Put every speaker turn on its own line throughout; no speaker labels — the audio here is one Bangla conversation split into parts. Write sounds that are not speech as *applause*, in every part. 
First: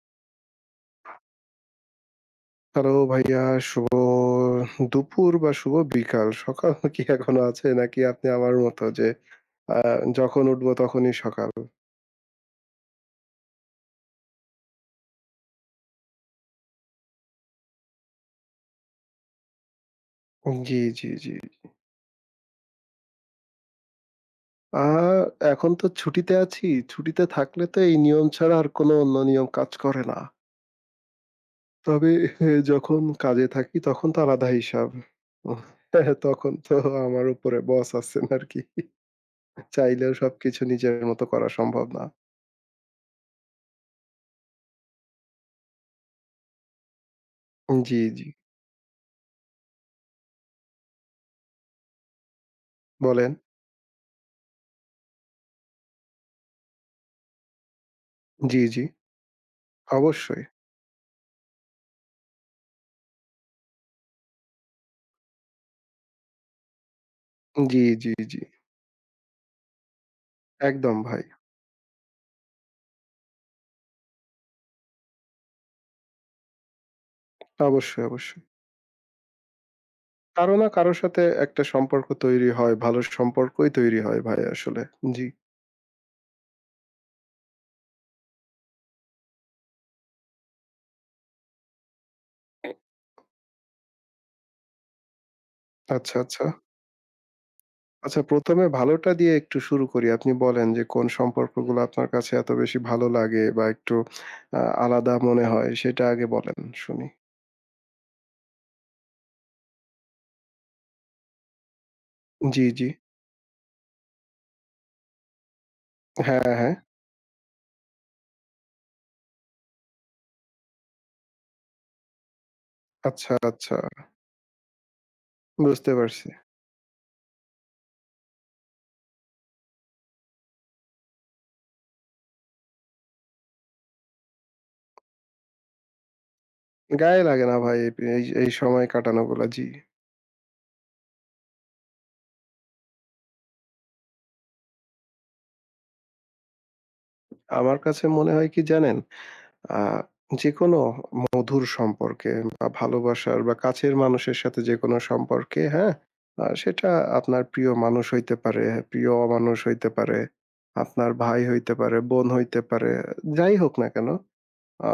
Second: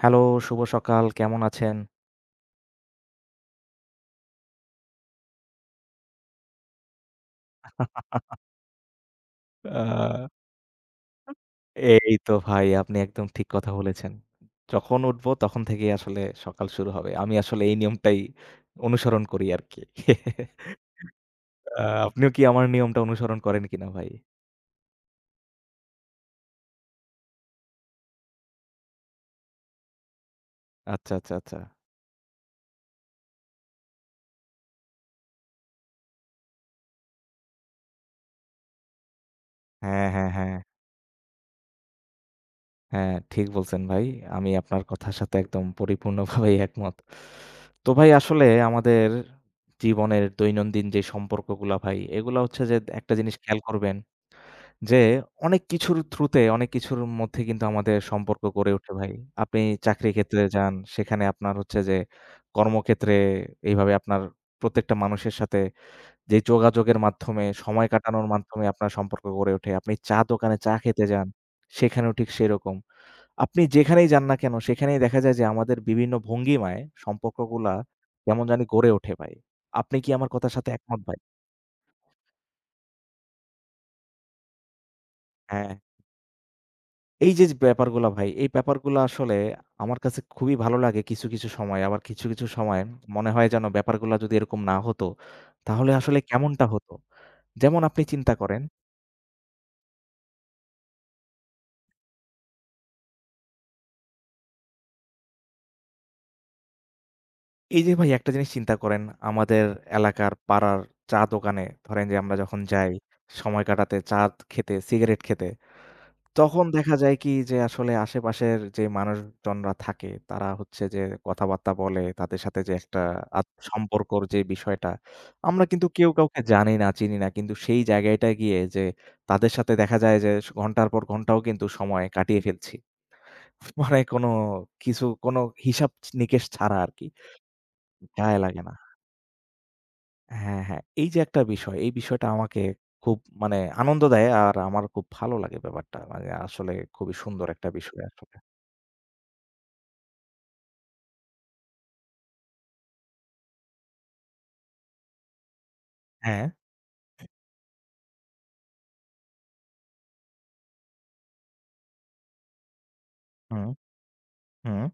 হ্যালো, শুভ সকাল। কেমন আছেন?
হ্যালো ভাইয়া, শুভ দুপুর বা শুভ বিকাল। সকাল *laughs* কি এখনো আছে নাকি আপনি আমার মতো যে
আ
যখন উঠবো তখনই সকাল?
এই তো ভাই আপনি একদম ঠিক কথা বলেছেন। যখন উঠবো তখন থেকেই আসলে সকাল শুরু হবে। আমি আসলে এই নিয়মটাই অনুসরণ করি আরকি।
জি, জি, জি।
আপনিও কি আমার নিয়মটা অনুসরণ করেন কিনা ভাই?
আ এখন তো ছুটিতে আছি। ছুটিতে থাকলে তো এই নিয়ম ছাড়া আর কোনো অন্য নিয়ম কাজ করে না।
আচ্ছা, আচ্ছা, আচ্ছা।
তবে *laughs* এ, যখন কাজে থাকি তখন তো আলাদা হিসাব। উহ, *laughs* তখন তো আমার উপরে বস আছেন আরকি।
হ্যাঁ,
চাইলেও
হ্যাঁ, হ্যাঁ।
সবকিছু নিজের মতো করা সম্ভব না।
হ্যাঁ, ঠিক বলছেন ভাই। আমি আপনার কথার সাথে একদম পরিপূর্ণভাবেই একমত। তো
জি,
ভাই
জি।
আসলে আমাদের জীবনের দৈনন্দিন যে সম্পর্কগুলা ভাই, এগুলা হচ্ছে যে একটা
বলেন।
জিনিস খেয়াল করবেন যে অনেক কিছুর থ্রুতে, অনেক কিছুর মধ্যে কিন্তু আমাদের সম্পর্ক
জি,
গড়ে
জি।
ওঠে ভাই। আপনি চাকরি ক্ষেত্রে
অবশ্যই।
যান, সেখানে আপনার হচ্ছে যে কর্মক্ষেত্রে এইভাবে আপনার প্রত্যেকটা মানুষের সাথে যে যোগাযোগের মাধ্যমে,
জি,
সময়
জি,
কাটানোর
জি।
মাধ্যমে আপনার সম্পর্ক গড়ে ওঠে। আপনি চা দোকানে চা
একদম
খেতে
ভাই।
যান, সেখানেও ঠিক সেরকম। আপনি যেখানেই যান না কেন, সেখানেই দেখা যায় যে আমাদের বিভিন্ন ভঙ্গিমায় সম্পর্কগুলা
অবশ্যই, অবশ্যই।
কেমন জানি গড়ে ওঠে ভাই। আপনি কি আমার কথার
কারো না
সাথে
কারো
একমত ভাই?
সাথে একটা সম্পর্ক তৈরি হয়, ভালো সম্পর্কই তৈরি হয় ভাই আসলে। জি।
হ্যাঁ। এই যে, যে ব্যাপারগুলা ভাই, এই ব্যাপারগুলা আসলে আমার কাছে খুবই ভালো লাগে কিছু, কিছু সময়। আবার কিছু, কিছু সময় মনে হয় যেন ব্যাপারগুলা যদি এরকম না হতো, তাহলে
আচ্ছা,
আসলে
আচ্ছা।
কেমনটা হতো? যেমন আপনি
আচ্ছা
চিন্তা করেন,
১ম এ ভালোটা দিয়ে একটু শুরু করি। আপনি বলেন যে কোন সম্পর্কগুলো আপনার কাছে এত বেশি ভালো লাগে বা একটু আলাদা মনে হয় সেটা আগে বলেন শুনি।
এই যে ভাই একটা জিনিস চিন্তা করেন, আমাদের এলাকার পাড়ার চা দোকানে ধরেন যে আমরা যখন
জি, জি।
যাই সময় কাটাতে, চা খেতে, সিগারেট খেতে
হ্যাঁ,
তখন
হ্যাঁ।
দেখা যায় কি যে আসলে আশেপাশের যে মানুষজনরা থাকে তারা হচ্ছে যে কথাবার্তা বলে, তাদের সাথে যে একটা
আচ্ছা, আচ্ছা।
সম্পর্কর যে বিষয়টা, আমরা কিন্তু
বুঝতে
কেউ
পারছি।
কাউকে জানি না, চিনি না। কিন্তু সেই জায়গাটায় গিয়ে যে তাদের সাথে দেখা যায় যে ঘন্টার পর ঘন্টাও কিন্তু সময় কাটিয়ে ফেলছি। *laughs* মানে কোনো কিছু কোনো হিসাব নিকেশ ছাড়া আরকি।
গায়ে লাগে না ভাই এই
গায়ে
এই
লাগে না।
সময় কাটানোগুলা। জি।
হ্যাঁ, হ্যাঁ। এই যে একটা বিষয়, এই বিষয়টা আমাকে খুব মানে আনন্দ দেয় আর আমার খুব ভালো লাগে ব্যাপারটা। মানে আসলে খুবই সুন্দর একটা
আমার
বিষয়
কাছে মনে
আসলে।
হয় কি জানেন? আ যেকোনো মধুর সম্পর্কে বা ভালোবাসার বা কাছের মানুষের সাথে যেকোনো সম্পর্কে, হ্যাঁ?
হ্যাঁ,
সেটা আপনার প্রিয় মানুষ হইতে পারে, প্রিয় অমানুষ হইতে পারে, আপনার ভাই হইতে পারে, বোন হইতে পারে, যাই
হুম,
হোক না কেন,
হুম।
আ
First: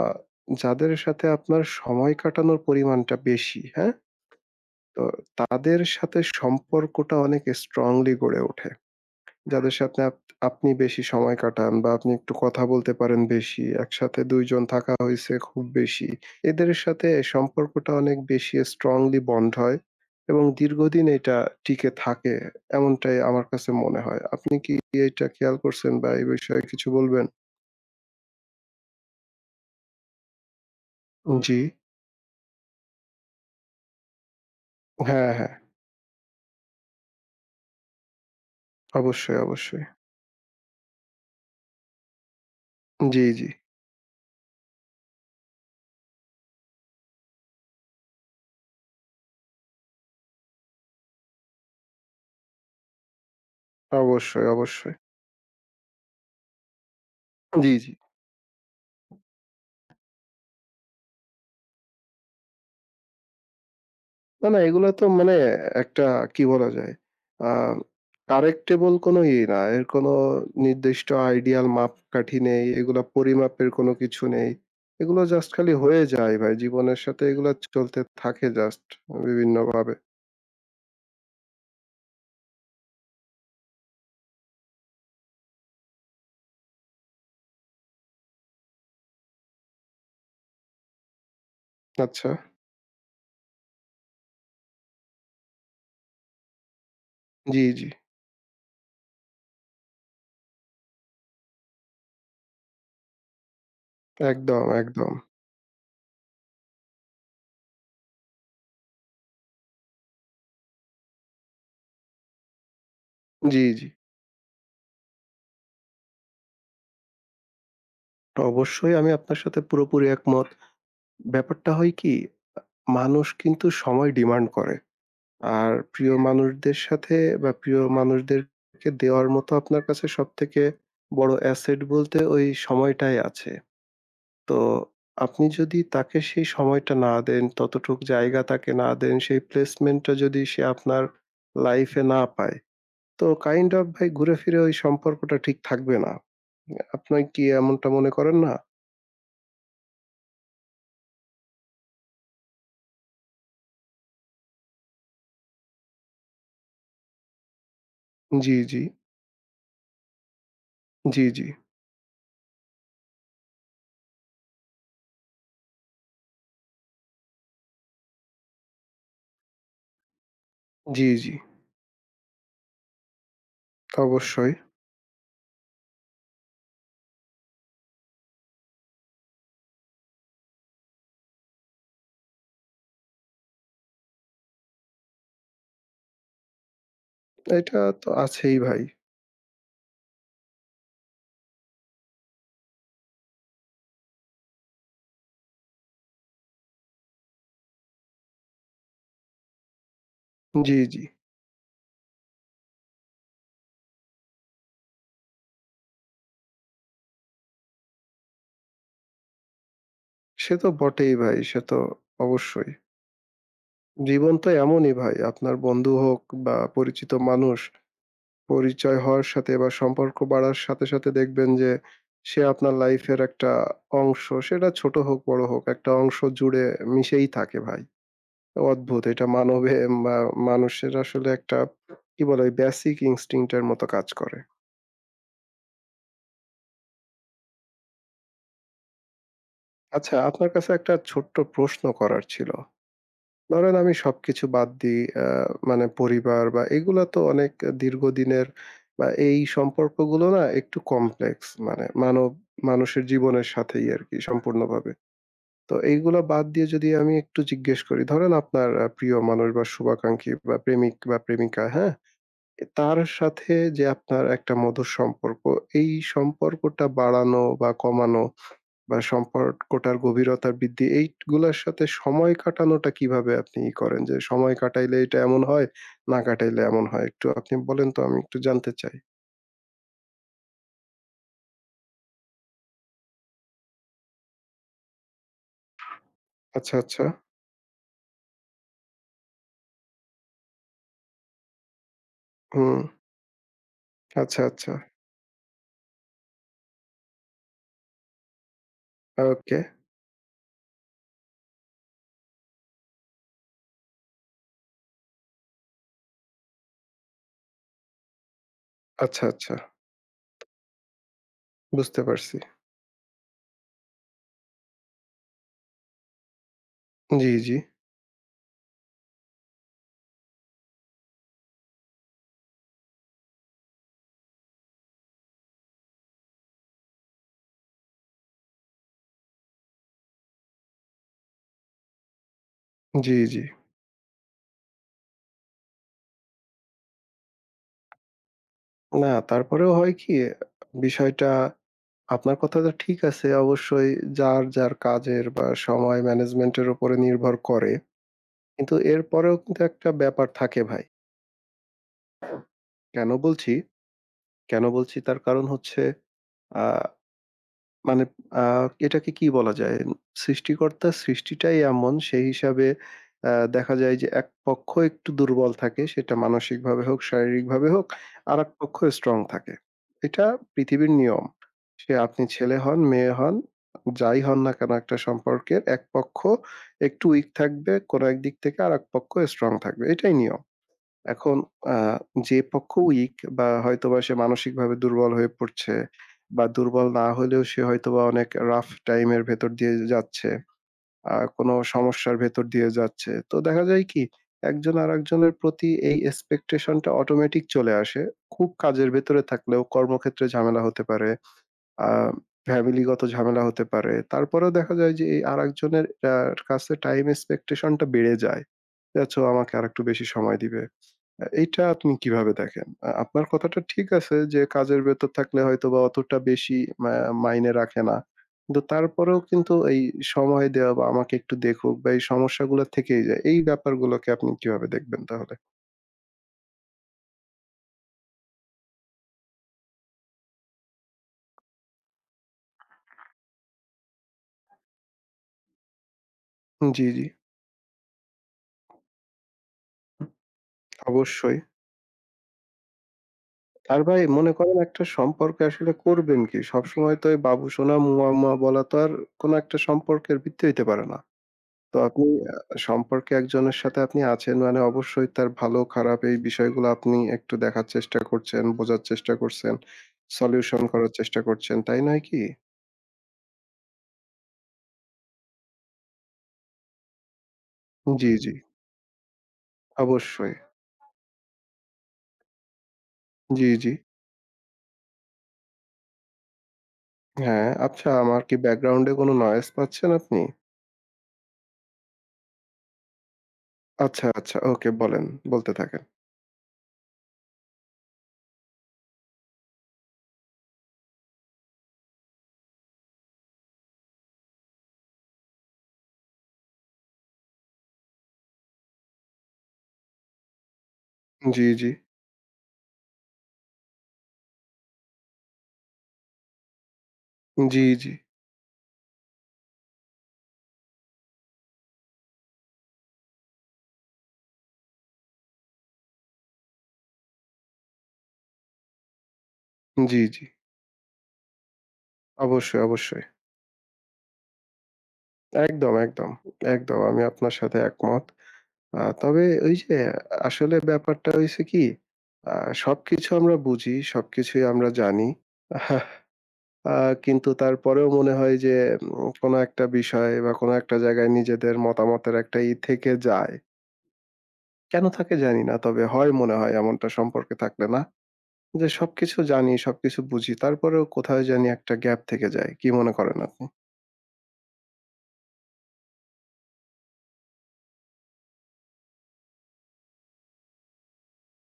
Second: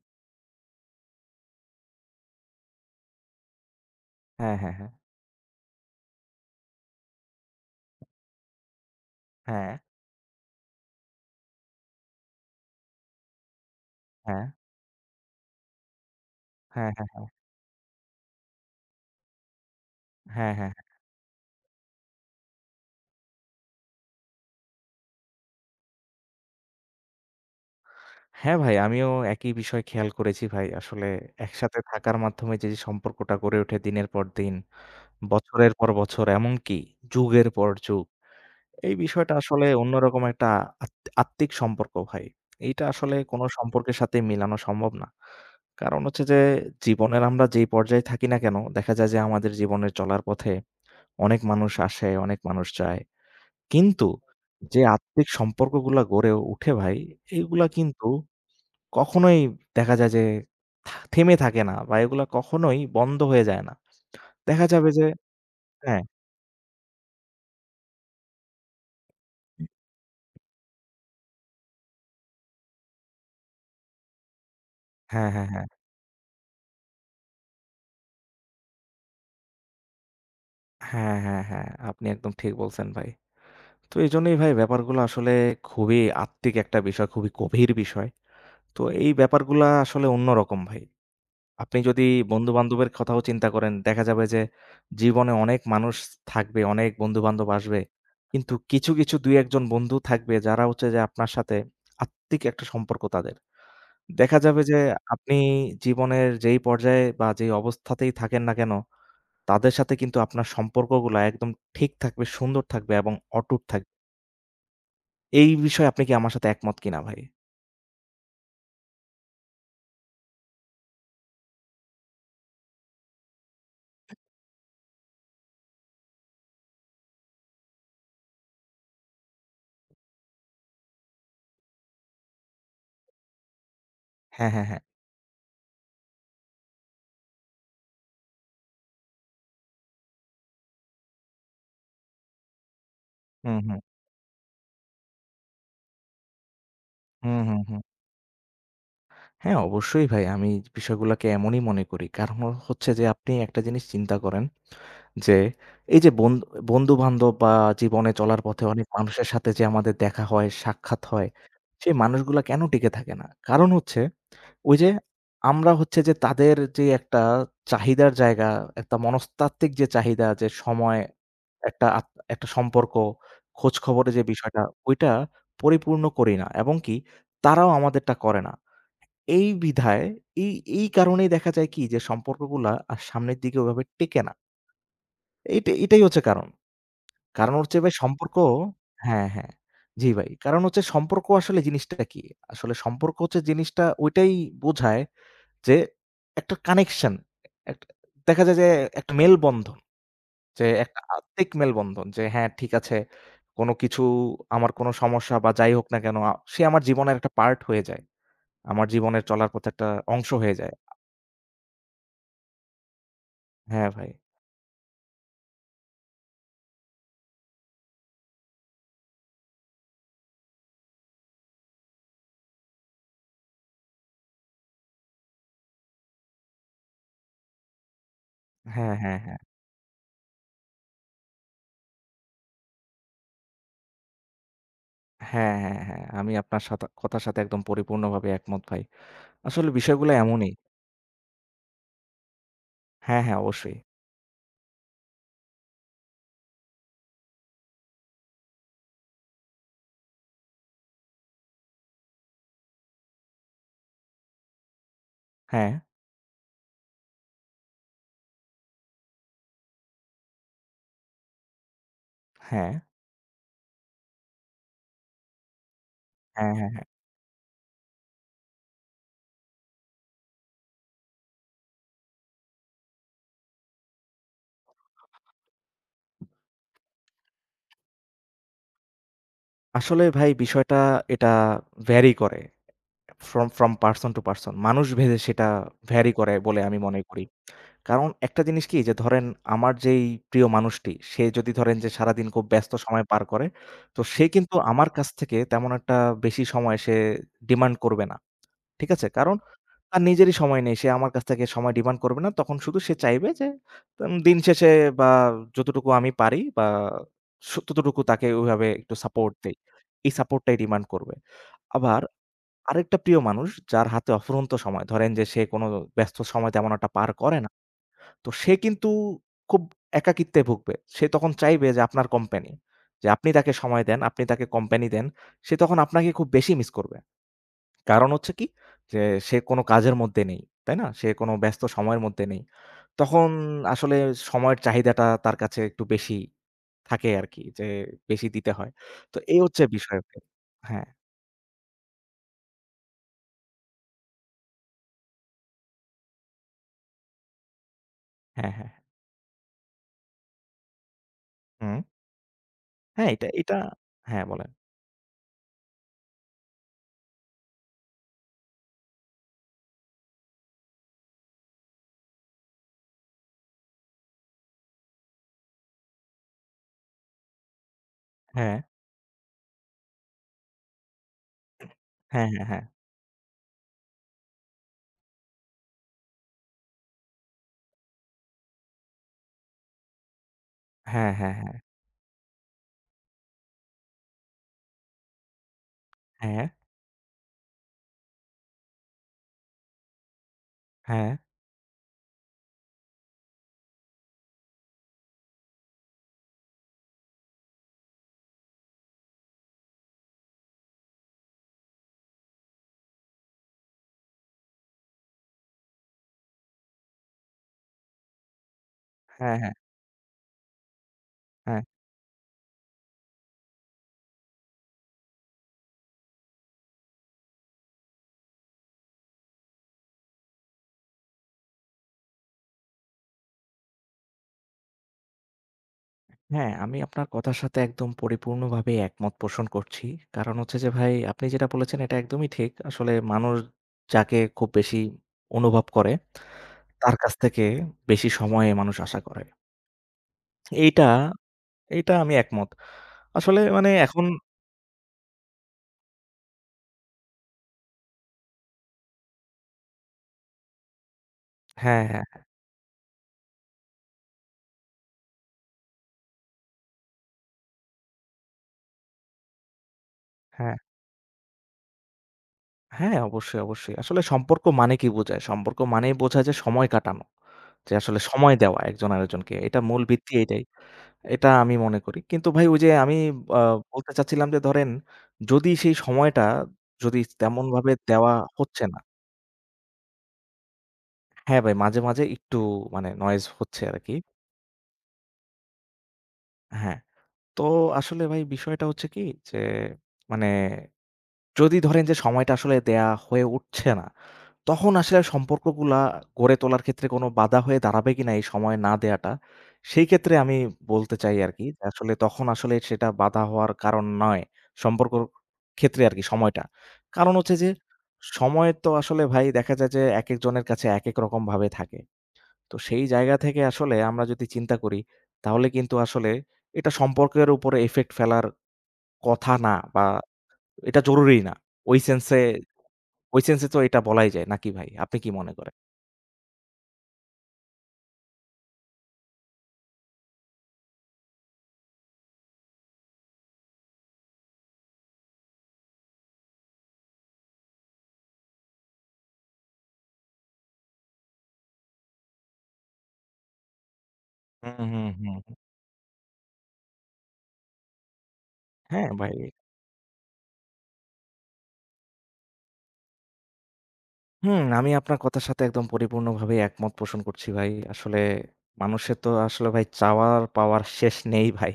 যাদের সাথে আপনার সময় কাটানোর পরিমাণটা বেশি, হ্যাঁ?
হ্যাঁ, হ্যাঁ, হ্যাঁ।
তো তাদের সাথে সম্পর্কটা অনেক স্ট্রংলি গড়ে ওঠে।
হ্যাঁ,
যাদের সাথে আপনি বেশি সময় কাটান বা আপনি একটু কথা বলতে পারেন বেশি। একসাথে ২
হ্যাঁ,
জন থাকা হইছে খুব বেশি। এদের
হ্যাঁ,
সাথে
হ্যাঁ,
সম্পর্কটা অনেক বেশি স্ট্রংলি বন্ড হয় এবং
হ্যাঁ, হ্যাঁ।
দীর্ঘদিন এটা টিকে থাকে এমনটাই আমার কাছে মনে হয়। আপনি কি এটা খেয়াল করছেন বা এই বিষয়ে কিছু বলবেন?
হ্যাঁ ভাই, আমিও একই বিষয় খেয়াল করেছি ভাই। আসলে
জি।
একসাথে থাকার মাধ্যমে যে সম্পর্কটা গড়ে ওঠে দিনের পর দিন,
হ্যাঁ, হ্যাঁ।
বছরের পর বছর, এমনকি যুগের পর যুগ। এই বিষয়টা
অবশ্যই,
আসলে
অবশ্যই।
অন্যরকম একটা আত আত্মিক সম্পর্ক ভাই। এইটা আসলে
জি,
কোন
জি।
সম্পর্কের সাথে মিলানো সম্ভব না। কারণ হচ্ছে যে জীবনের আমরা যেই পর্যায়ে থাকি না কেন, দেখা যায় যে আমাদের জীবনের চলার পথে অনেক মানুষ আসে, অনেক মানুষ যায়। কিন্তু
অবশ্যই,
যে
অবশ্যই।
আত্মিক সম্পর্কগুলা গড়ে উঠে ভাই, এগুলা
জি, জি।
কিন্তু কখনোই দেখা যায় যে থেমে থাকে না বা এগুলা কখনোই বন্ধ হয়ে যায় না।
না, না
দেখা
এগুলা
যাবে
তো
যে
মানে
হ্যাঁ,
একটা কি বলা যায়? আ কারেক্টেবল কোনো ইয়ে না। এর কোনো নির্দিষ্ট আইডিয়াল মাপকাঠি নেই। এগুলা পরিমাপের কোনো কিছু নেই। এগুলো
হ্যাঁ, হ্যাঁ,
জাস্ট
হ্যাঁ,
খালি হয়ে যায় ভাই। জীবনের সাথে এগুলা চলতে থাকে জাস্ট বিভিন্নভাবে।
হ্যাঁ, হ্যাঁ, হ্যাঁ, আপনি একদম ঠিক বলছেন ভাই। তো এজন্যই ভাই ব্যাপারগুলো আসলে খুবই আত্মিক একটা বিষয়, খুবই গভীর বিষয়। তো এই ব্যাপারগুলা আসলে অন্যরকম ভাই। আপনি যদি
আচ্ছা।
বন্ধু-বান্ধবের কথাও চিন্তা করেন, দেখা যাবে যে জীবনে অনেক মানুষ থাকবে, অনেক বন্ধু-বান্ধব
জি,
আসবে।
জি।
কিন্তু কিছু, কিছু ২-১ জন বন্ধু থাকবে যারা হচ্ছে যে আপনার সাথে আত্মিক একটা সম্পর্ক তাদের। দেখা যাবে
একদম,
যে
একদম।
আপনি জীবনের যেই পর্যায়ে বা যেই অবস্থাতেই থাকেন না কেন, তাদের সাথে কিন্তু আপনার সম্পর্কগুলা একদম ঠিক থাকবে, সুন্দর থাকবে এবং অটুট
জি, জি।
থাকবে। এই বিষয়ে আপনি কি আমার সাথে একমত কিনা ভাই?
অবশ্যই আমি আপনার সাথে পুরোপুরি একমত। ব্যাপারটা হয় কি? মানুষ কিন্তু সময় ডিমান্ড করে। আর প্রিয় মানুষদের সাথে বা প্রিয় মানুষদেরকে দেওয়ার মতো আপনার কাছে সবথেকে বড় অ্যাসেট বলতে ওই সময়টাই আছে।
হ্যাঁ,
তো
হ্যাঁ, হ্যাঁ।
আপনি যদি তাকে সেই সময়টা না দেন, ততটুক জায়গা তাকে না দেন, সেই প্লেসমেন্টটা যদি সে আপনার লাইফে না পায়, তো
হুম,
কাইন্ড
হুম।
অফ ভাই ঘুরে ফিরে ওই সম্পর্কটা ঠিক থাকবে না। আপনি
হুম,
কি
হুম, হুম।
এমনটা মনে করেন না?
হ্যাঁ, অবশ্যই ভাই। আমি বিষয়গুলাকে এমনই মনে করি। কারণ হচ্ছে যে আপনি একটা জিনিস চিন্তা করেন যে, এই যে বন্ধু-বান্ধব বা জীবনে চলার
জি,
পথে
জি।
অনেক মানুষের সাথে যে আমাদের দেখা হয়, সাক্ষাৎ
জি,
হয়,
জি।
সেই মানুষগুলা কেন টিকে থাকে না? কারণ হচ্ছে ওই যে আমরা হচ্ছে যে তাদের যে একটা চাহিদার জায়গা, একটা মনস্তাত্ত্বিক যে চাহিদা, যে সময়,
জি, জি।
একটা আত একটা সম্পর্ক, খোঁজ খবরের যে
অবশ্যই।
বিষয়টা, ওইটা পরিপূর্ণ করি না এবং কি তারাও আমাদেরটা করে না। এই বিধায় এই, এই কারণেই দেখা যায় কি যে সম্পর্কগুলা আর সামনের দিকে ওভাবে টেকে না। এটাই হচ্ছে কারণ। কারণ হচ্ছে
এটা
ভাই
তো
সম্পর্ক
আছেই ভাই।
হ্যাঁ, হ্যাঁ। জি ভাই। কারণ হচ্ছে সম্পর্ক আসলে জিনিসটা কি? আসলে সম্পর্ক হচ্ছে জিনিসটা ওইটাই বোঝায় যে একটা কানেকশন। একটা দেখা যায় যে একটা মেলবন্ধন। যে
জি,
একটা
জি।
আত্মিক মেলবন্ধন। যে হ্যাঁ ঠিক আছে, কোনো কিছু আমার কোনো সমস্যা বা যাই হোক না কেন সে আমার জীবনের একটা পার্ট হয়ে যায়। আমার জীবনের চলার পথে একটা অংশ হয়ে
সে তো
যায়।
বটেই ভাই, সে তো অবশ্যই।
হ্যাঁ ভাই।
জীবন তো এমনই ভাই। আপনার বন্ধু হোক বা পরিচিত মানুষ, পরিচয় হওয়ার সাথে বা সম্পর্ক বাড়ার সাথে, সাথে দেখবেন যে সে আপনার লাইফের একটা অংশ। সেটা ছোট হোক, বড় হোক, একটা অংশ জুড়ে মিশেই থাকে ভাই।
হ্যাঁ,
অদ্ভুত
হ্যাঁ,
এটা
হ্যাঁ।
মানবে মা মানুষের আসলে একটা কি বলে? ওই বেসিক ইনস্টিংক্ট এর মতো কাজ করে।
হ্যাঁ, হ্যাঁ, হ্যাঁ। আমি আপনার সাথে কথার সাথে একদম পরিপূর্ণভাবে একমত ভাই। আসলে বিষয়গুলো
আচ্ছা, আপনার
এমনই।
কাছে একটা ছোট্ট প্রশ্ন করার ছিল।
হ্যাঁ, হ্যাঁ,
ধরেন
অবশ্যই।
আমি সবকিছু বাদ দিই মানে পরিবার বা এগুলা তো অনেক দীর্ঘদিনের বা এই সম্পর্কগুলো না একটু কমপ্লেক্স মানে মানুষের জীবনের সাথেই আরকি সম্পূর্ণভাবে।
হ্যাঁ,
তো এইগুলা বাদ দিয়ে যদি আমি একটু জিজ্ঞেস করি, ধরেন আপনার প্রিয় মানুষ বা শুভাকাঙ্ক্ষী বা প্রেমিক বা প্রেমিকা, হ্যাঁ?
হ্যাঁ,
তার সাথে যে আপনার একটা মধুর সম্পর্ক, এই
হ্যাঁ, হ্যাঁ। হ্যাঁ।
সম্পর্কটা বাড়ানো বা কমানো বা সম্পর্কটার গভীরতা বৃদ্ধি এইগুলার সাথে সময় কাটানোটা কিভাবে আপনি ই করেন? যে সময় কাটাইলে এটা এমন হয়, না কাটাইলে এমন হয়। একটু আপনি বলেন তো আমি একটু জানতে চাই।
আসলে ভাই বিষয়টা এটা ভ্যারি করে। From person to person মানুষ ভেদে সেটা ভ্যারি করে বলে
আচ্ছা,
আমি মনে
আচ্ছা।
করি। কারণ একটা জিনিস কি যে ধরেন আমার যেই প্রিয় মানুষটি সে যদি ধরেন যে সারাদিন খুব ব্যস্ত
হুম।
সময় পার করে, তো সে
আচ্ছা,
কিন্তু
আচ্ছা।
আমার কাছ থেকে তেমন একটা বেশি সময় সে ডিমান্ড করবে না। ঠিক আছে? কারণ
ওকে।
তার নিজেরই সময় নেই। সে আমার কাছ থেকে সময় ডিমান্ড করবে না। তখন শুধু সে চাইবে যে দিন শেষে বা যতটুকু আমি পারি বা ততটুকু তাকে ওইভাবে একটু
আচ্ছা,
সাপোর্ট
আচ্ছা।
দেই। এই সাপোর্টটাই ডিমান্ড করবে।
বুঝতে
আবার
পারছি।
আরেকটা প্রিয় মানুষ যার হাতে অফুরন্ত সময়, ধরেন যে সে কোনো ব্যস্ত সময় তেমন একটা পার
জি,
করে না।
জি।
তো সে কিন্তু খুব একাকিত্বে ভুগবে। সে তখন চাইবে যে আপনার কোম্পানি। যে আপনি তাকে সময় দেন, আপনি তাকে কোম্পানি দেন। সে তখন আপনাকে খুব বেশি মিস করবে। কারণ হচ্ছে কি? যে সে কোনো কাজের মধ্যে নেই। তাই না? সে কোনো ব্যস্ত সময়ের মধ্যে নেই।
জি,
তখন
জি।
আসলে সময়ের চাহিদাটা তার কাছে একটু বেশি থাকে আরকি যে বেশি দিতে হয়।
না
তো এই হচ্ছে
তারপরেও হয়
বিষয়
কি
আরকি। হ্যাঁ,
বিষয়টা আপনার কথাটা ঠিক আছে অবশ্যই যার, যার কাজের বা সময় ম্যানেজমেন্টের উপরে নির্ভর করে।
হ্যাঁ, হ্যাঁ।
কিন্তু এরপরেও কিন্তু একটা ব্যাপার থাকে ভাই।
হুম। হ্যাঁ,
কেন
এটা
বলছি
এটা হ্যাঁ, বলেন।
কেন বলছি? তার কারণ হচ্ছে আ মানে আ এটাকে কি বলা যায়? সৃষ্টিকর্তার সৃষ্টিটাই এমন সেই হিসাবে দেখা যায় যে এক পক্ষ একটু দুর্বল থাকে সেটা মানসিকভাবে হোক, শারীরিকভাবে হোক, আরেক
হ্যাঁ,
পক্ষ স্ট্রং থাকে। এটা পৃথিবীর নিয়ম। সে আপনি
হ্যাঁ, হ্যাঁ,
ছেলে
হ্যাঁ।
হন, মেয়ে হন, যাই হন না কেন একটা সম্পর্কের এক পক্ষ একটু উইক থাকবে কোনো একদিক থেকে আরেক পক্ষ স্ট্রং থাকবে। এটাই নিয়ম।
হ্যাঁ, হ্যাঁ,
এখন
হ্যাঁ।
আ যে পক্ষ উইক বা হয়তোবা সে মানসিকভাবে দুর্বল হয়ে পড়ছে
হ্যাঁ,
বা
হ্যাঁ,
দুর্বল না হলেও সে হয়তোবা অনেক রাফ টাইম এর ভেতর দিয়ে যাচ্ছে।
হ্যাঁ,
কোনো সমস্যার ভেতর দিয়ে যাচ্ছে। তো দেখা যায় কি একজন আরেকজনের প্রতি এই এক্সপেকটেশন টা অটোমেটিক চলে আসে। খুব কাজের ভেতরে থাকলেও কর্মক্ষেত্রে ঝামেলা হতে পারে, আ ফ্যামিলিগত ঝামেলা হতে পারে। তারপরেও দেখা যায় যে এই আরেকজনের আ কাছে টাইম এক্সপেকটেশন টা বেড়ে যায়। যে আচ্ছা ও
হ্যাঁ,
আমাকে আরেকটু বেশি সময় দিবে।
হ্যাঁ।
এইটা আপনি কিভাবে দেখেন? আপনার কথাটা ঠিক আছে যে কাজের ভেতর থাকলে হয়তোবা অতটা বেশি মা মাইনে রাখে না। কিন্তু তারপরেও কিন্তু এই সময় দেওয়া বা আমাকে একটু দেখুক বা এই সমস্যাগুলা থেকেই যায়। এই ব্যাপারগুলোকে আপনি কিভাবে দেখবেন তাহলে?
হ্যাঁ, আমি আপনার কথার সাথে একদম পরিপূর্ণভাবে একমত পোষণ করছি। কারণ হচ্ছে যে ভাই আপনি যেটা বলেছেন এটা একদমই ঠিক। আসলে মানুষ যাকে খুব বেশি অনুভব করে
জি,
তার
জি।
কাছ থেকে বেশি সময়ে মানুষ আশা করে। এইটা,
অবশ্যই।
এইটা আমি একমত। আসলে মানে
আর ভাই
এখন
মনে করেন একটা সম্পর্কে আসলে করবেন কি? সবসময় তো এই বাবু সোনা মুয়া, মুয়া বলা তো আর কোন একটা সম্পর্কের ভিত্তি হইতে পারে না। তো
হ্যাঁ,
আপনি
হ্যাঁ,
আ সম্পর্কে একজনের সাথে আপনি আছেন মানে অবশ্যই তার ভালো খারাপ এই বিষয়গুলো আপনি একটু দেখার চেষ্টা করছেন, বোঝার চেষ্টা করছেন,
হ্যাঁ,
সলিউশন করার চেষ্টা করছেন, তাই নয় কি?
হ্যাঁ, অবশ্যই, অবশ্যই। আসলে সম্পর্ক মানে কি বোঝায়? সম্পর্ক মানেই বোঝায় যে সময় কাটানো। যে আসলে
জি, জি।
সময় দেওয়া একজন আরেকজনকে। এটা মূল ভিত্তি
অবশ্যই।
এটাই। এটা আমি মনে করি। কিন্তু ভাই ওই যে আমি আ
জি, জি।
বলতে চাচ্ছিলাম যে ধরেন যদি সেই সময়টা যদি
হ্যাঁ,
তেমনভাবে
আচ্ছা
দেওয়া
আমার কি
হচ্ছে না
ব্যাকগ্রাউন্ডে কোনো নয়েজ পাচ্ছেন আপনি?
হ্যাঁ, ভাই মাঝে, মাঝে একটু মানে নয়েজ হচ্ছে আরকি।
আচ্ছা, আচ্ছা। ওকে বলেন, বলতে থাকেন।
হ্যাঁ, তো আসলে ভাই বিষয়টা হচ্ছে কি যে মানে যদি ধরেন যে সময়টা আসলে দেয়া হয়ে উঠছে না, তখন আসলে সম্পর্কগুলা গড়ে তোলার ক্ষেত্রে কোনো বাধা হয়ে দাঁড়াবে কিনা এই সময় না দেয়াটা? সেই ক্ষেত্রে আমি বলতে চাই আরকি
জি,
যে
জি।
আসলে তখন আসলে সেটা বাধা হওয়ার কারণ নয়। সম্পর্কর ক্ষেত্রে আরকি সময়টা। কারণ হচ্ছে যে
জি, জি।
সময় তো আসলে ভাই দেখা যায় যে একেকজনের কাছে একেক রকমভাবে থাকে। তো সেই জায়গা থেকে আসলে আমরা যদি চিন্তা করি তাহলে কিন্তু আসলে এটা সম্পর্কের উপরে ইফেক্ট ফেলার কথা না বা
জি, জি।
এটা জরুরি না। ওই সেন্সে
অবশ্যই, অবশ্যই।
ওই সেন্স এ তো এটা বলাই যায় নাকি ভাই? আপনি কি মনে করেন?
একদম, একদম, একদম। আমি আপনার সাথে একমত। তবে ওই যে আসলে ব্যাপারটা হইছে কি, আ সবকিছু আমরা বুঝি, সবকিছুই আমরা জানি। আ কিন্তু তারপরেও মনে হয় যে কোনো একটা বিষয় বা কোনো একটা জায়গায় নিজেদের মতামতের একটা ই থেকে যায়।
হুম,
কেন
হুম,
থাকে
হুম।
জানি না। তবে হয় মনে হয় এমনটা সম্পর্কে থাকলে না? যে
হ্যাঁ, ভাই।
সবকিছু জানি, সবকিছু বুঝি। তারপরেও কোথায় জানি একটা গ্যাপ থেকে যায়। কি মনে করেন আপনি?
হুম, আমি আপনার কথার সাথে একদম পরিপূর্ণভাবে একমত পোষণ করছি ভাই। আসলে মানুষের তো আসলে ভাই চাওয়ার পাওয়ার শেষ নেই ভাই।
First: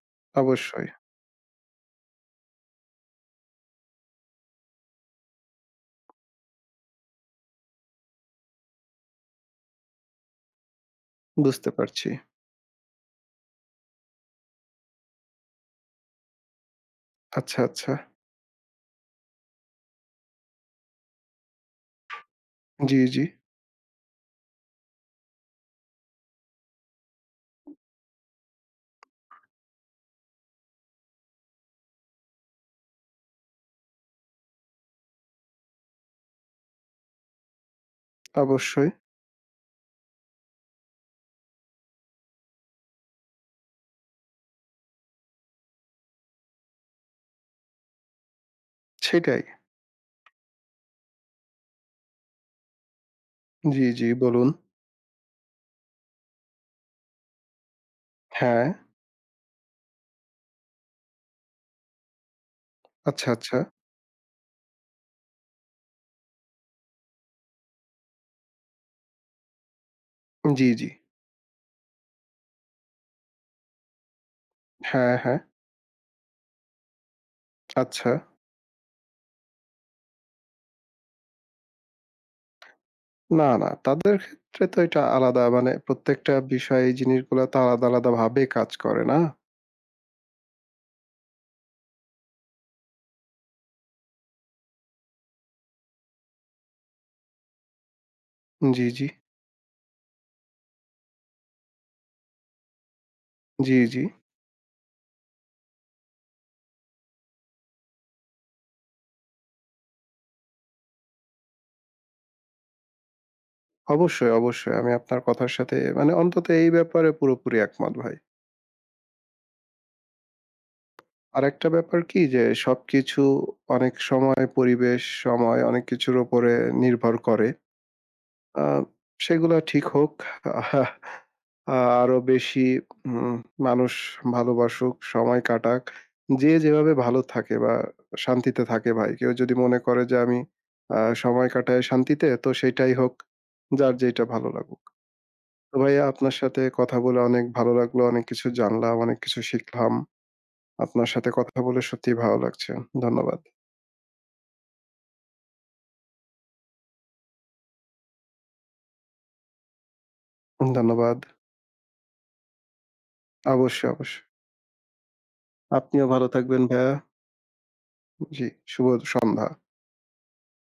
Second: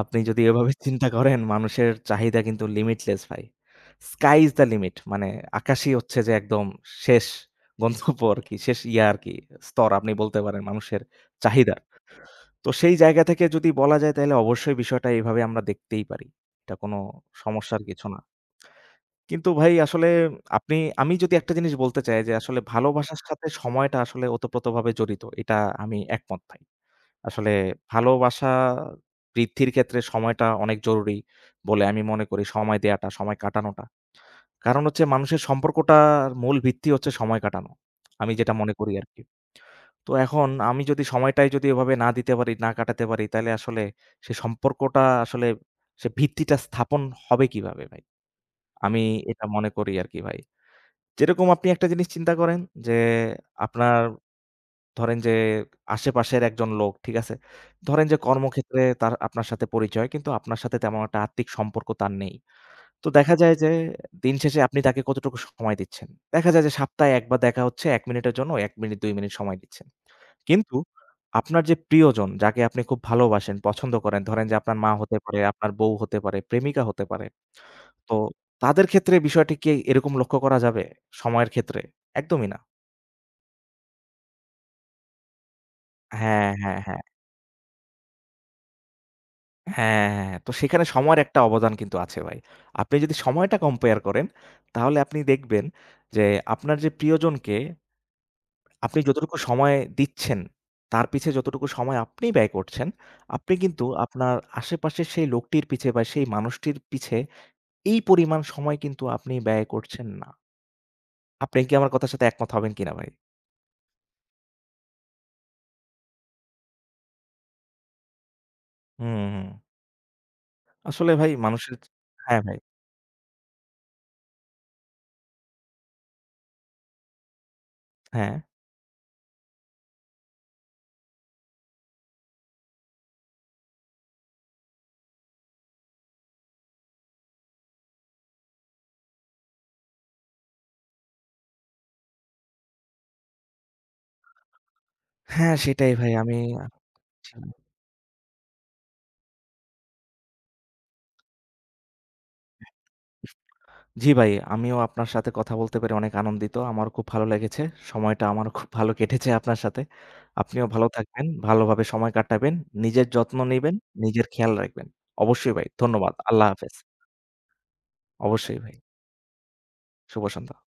আপনি যদি এভাবে
অবশ্যই।
চিন্তা করেন মানুষের চাহিদা কিন্তু লিমিটলেস ভাই। স্কাই ইস দ্য লিমিট মানে আকাশই হচ্ছে যে একদম শেষ গন্তব্য আরকি, শেষ ইয়া আরকি স্তর আপনি বলতে পারেন মানুষের
বুঝতে
চাহিদার।
পারছি।
তো সেই জায়গা থেকে যদি বলা যায় তাইলে অবশ্যই বিষয়টা এভাবে আমরা দেখতেই পারি। এটা কোনো
আচ্ছা,
সমস্যার
আচ্ছা।
কিছু না। কিন্তু ভাই আসলে আপনি আমি যদি একটা জিনিস বলতে চাই যে আসলে
জি,
ভালোবাসার
জি।
সাথে সময়টা আসলে ওতপ্রোতভাবে জড়িত। এটা আমি একমত ভাই। আসলে ভালোবাসা বৃদ্ধির ক্ষেত্রে সময়টা অনেক জরুরি বলে আমি মনে করি। সময় দেয়াটা, সময় কাটানোটা। কারণ হচ্ছে মানুষের সম্পর্কটার মূল ভিত্তি হচ্ছে সময় কাটানো। আমি যেটা মনে
অবশ্যই।
করি আরকি। তো এখন আমি যদি সময়টাই যদি এভাবে না দিতে পারি, না কাটাতে পারি, তাইলে আসলে সে সম্পর্কটা আসলে সে ভিত্তিটা স্থাপন হবে কিভাবে ভাই? আমি
সেটাই।
এটা মনে করি আরকি ভাই। যেরকম আপনি একটা জিনিস চিন্তা করেন যে,
জি,
আপনার
জি বলুন।
ধরেন যে আশেপাশের একজন লোক, ঠিক আছে? ধরেন যে
হ্যাঁ,
কর্মক্ষেত্রে তার আপনার সাথে পরিচয়, কিন্তু আপনার সাথে তেমন একটা আত্মিক সম্পর্ক তার নেই। তো
আচ্ছা,
দেখা যায়
আচ্ছা।
যে দিন শেষে আপনি তাকে কতটুকু সময় দিচ্ছেন? দেখা যায় যে সপ্তাহে ১ বার দেখা হচ্ছে ১ মিনিটের জন্য ১ মিনিট ২ মিনিট সময় দিচ্ছেন।
জি,
কিন্তু
জি।
আপনার যে প্রিয়জন, যাকে আপনি খুব ভালোবাসেন, পছন্দ করেন, ধরেন যে আপনার মা
হ্যাঁ,
হতে
হ্যাঁ।
পারে, আপনার বউ হতে পারে, প্রেমিকা হতে পারে।
আচ্ছা।
তো তাদের ক্ষেত্রে বিষয়টি কি এরকম লক্ষ্য করা যাবে সময়ের ক্ষেত্রে? একদমই না।
না, না তাদের ক্ষেত্রে তো এটা আলাদা মানে প্রত্যেকটা
হ্যাঁ, হ্যাঁ,
বিষয়ে এই
হ্যাঁ।
জিনিসগুলা তো আলাদা, আলাদা ভাবে কাজ করে, না?
হ্যাঁ, হ্যাঁ। তো সেখানে সময়ের একটা অবদান কিন্তু আছে ভাই। আপনি যদি সময়টা কম্পেয়ার করেন, তাহলে আপনি দেখবেন যে আপনার যে প্রিয়জনকে
জি,
আপনি
জি।
যতটুকু সময় দিচ্ছেন, তার পিছে যতটুকু সময় আপনি ব্যয় করছেন, আপনি
জি,
কিন্তু
জি।
আপনার আশেপাশের সেই লোকটির পিছে বা সেই মানুষটির পিছে এই পরিমাণ সময় কিন্তু আপনি ব্যয় করছেন না। আপনি কি আমার কথার সাথে একমত হবেন কিনা ভাই?
অবশ্যই, অবশ্যই। আমি আপনার কথার সাথে মানে অন্তত এই ব্যাপারে পুরোপুরি একমত ভাই।
হুম, হুম। আসলে ভাই
আরেকটা
মানুষের
ব্যাপার কি
হ্যাঁ
যে
ভাই,
সবকিছু অনেক সময় পরিবেশ, সময় অনেক কিছুর উপরে নির্ভর করে।
হ্যাঁ।
আ সেগুলা ঠিক হোক। আ আরো বেশি উম মানুষ ভালোবাসুক, সময় কাটাক। যে যেভাবে ভালো থাকে বা শান্তিতে থাকে ভাই। কেউ যদি মনে করে যে আমি সময় কাটাই শান্তিতে তো সেটাই হোক। যার যেইটা ভালো লাগুক।
হ্যাঁ,
তো
সেটাই
ভাইয়া
ভাই
আপনার
আমি
সাথে কথা বলে অনেক ভালো লাগলো। অনেক কিছু জানলাম, অনেক কিছু শিখলাম। আপনার সাথে কথা বলে সত্যিই ভালো লাগছে। ধন্যবাদ।
জি ভাই, আমিও আপনার সাথে কথা বলতে পেরে অনেক আনন্দিত। আমারও খুব ভালো লেগেছে। সময়টা আমারও খুব ভালো কেটেছে আপনার সাথে। আপনিও ভালো
ধন্যবাদ।
থাকবেন, ভালোভাবে সময় কাটাবেন, নিজের যত্ন নিবেন,
অবশ্যই, অবশ্যই।
নিজের খেয়াল রাখবেন। অবশ্যই ভাই।
আপনিও
ধন্যবাদ।
ভালো
আল্লাহ
থাকবেন
হাফেজ।
ভাইয়া। জি,
অবশ্যই ভাই।
শুভ সন্ধ্যা।
শুভ সন্ধ্যা।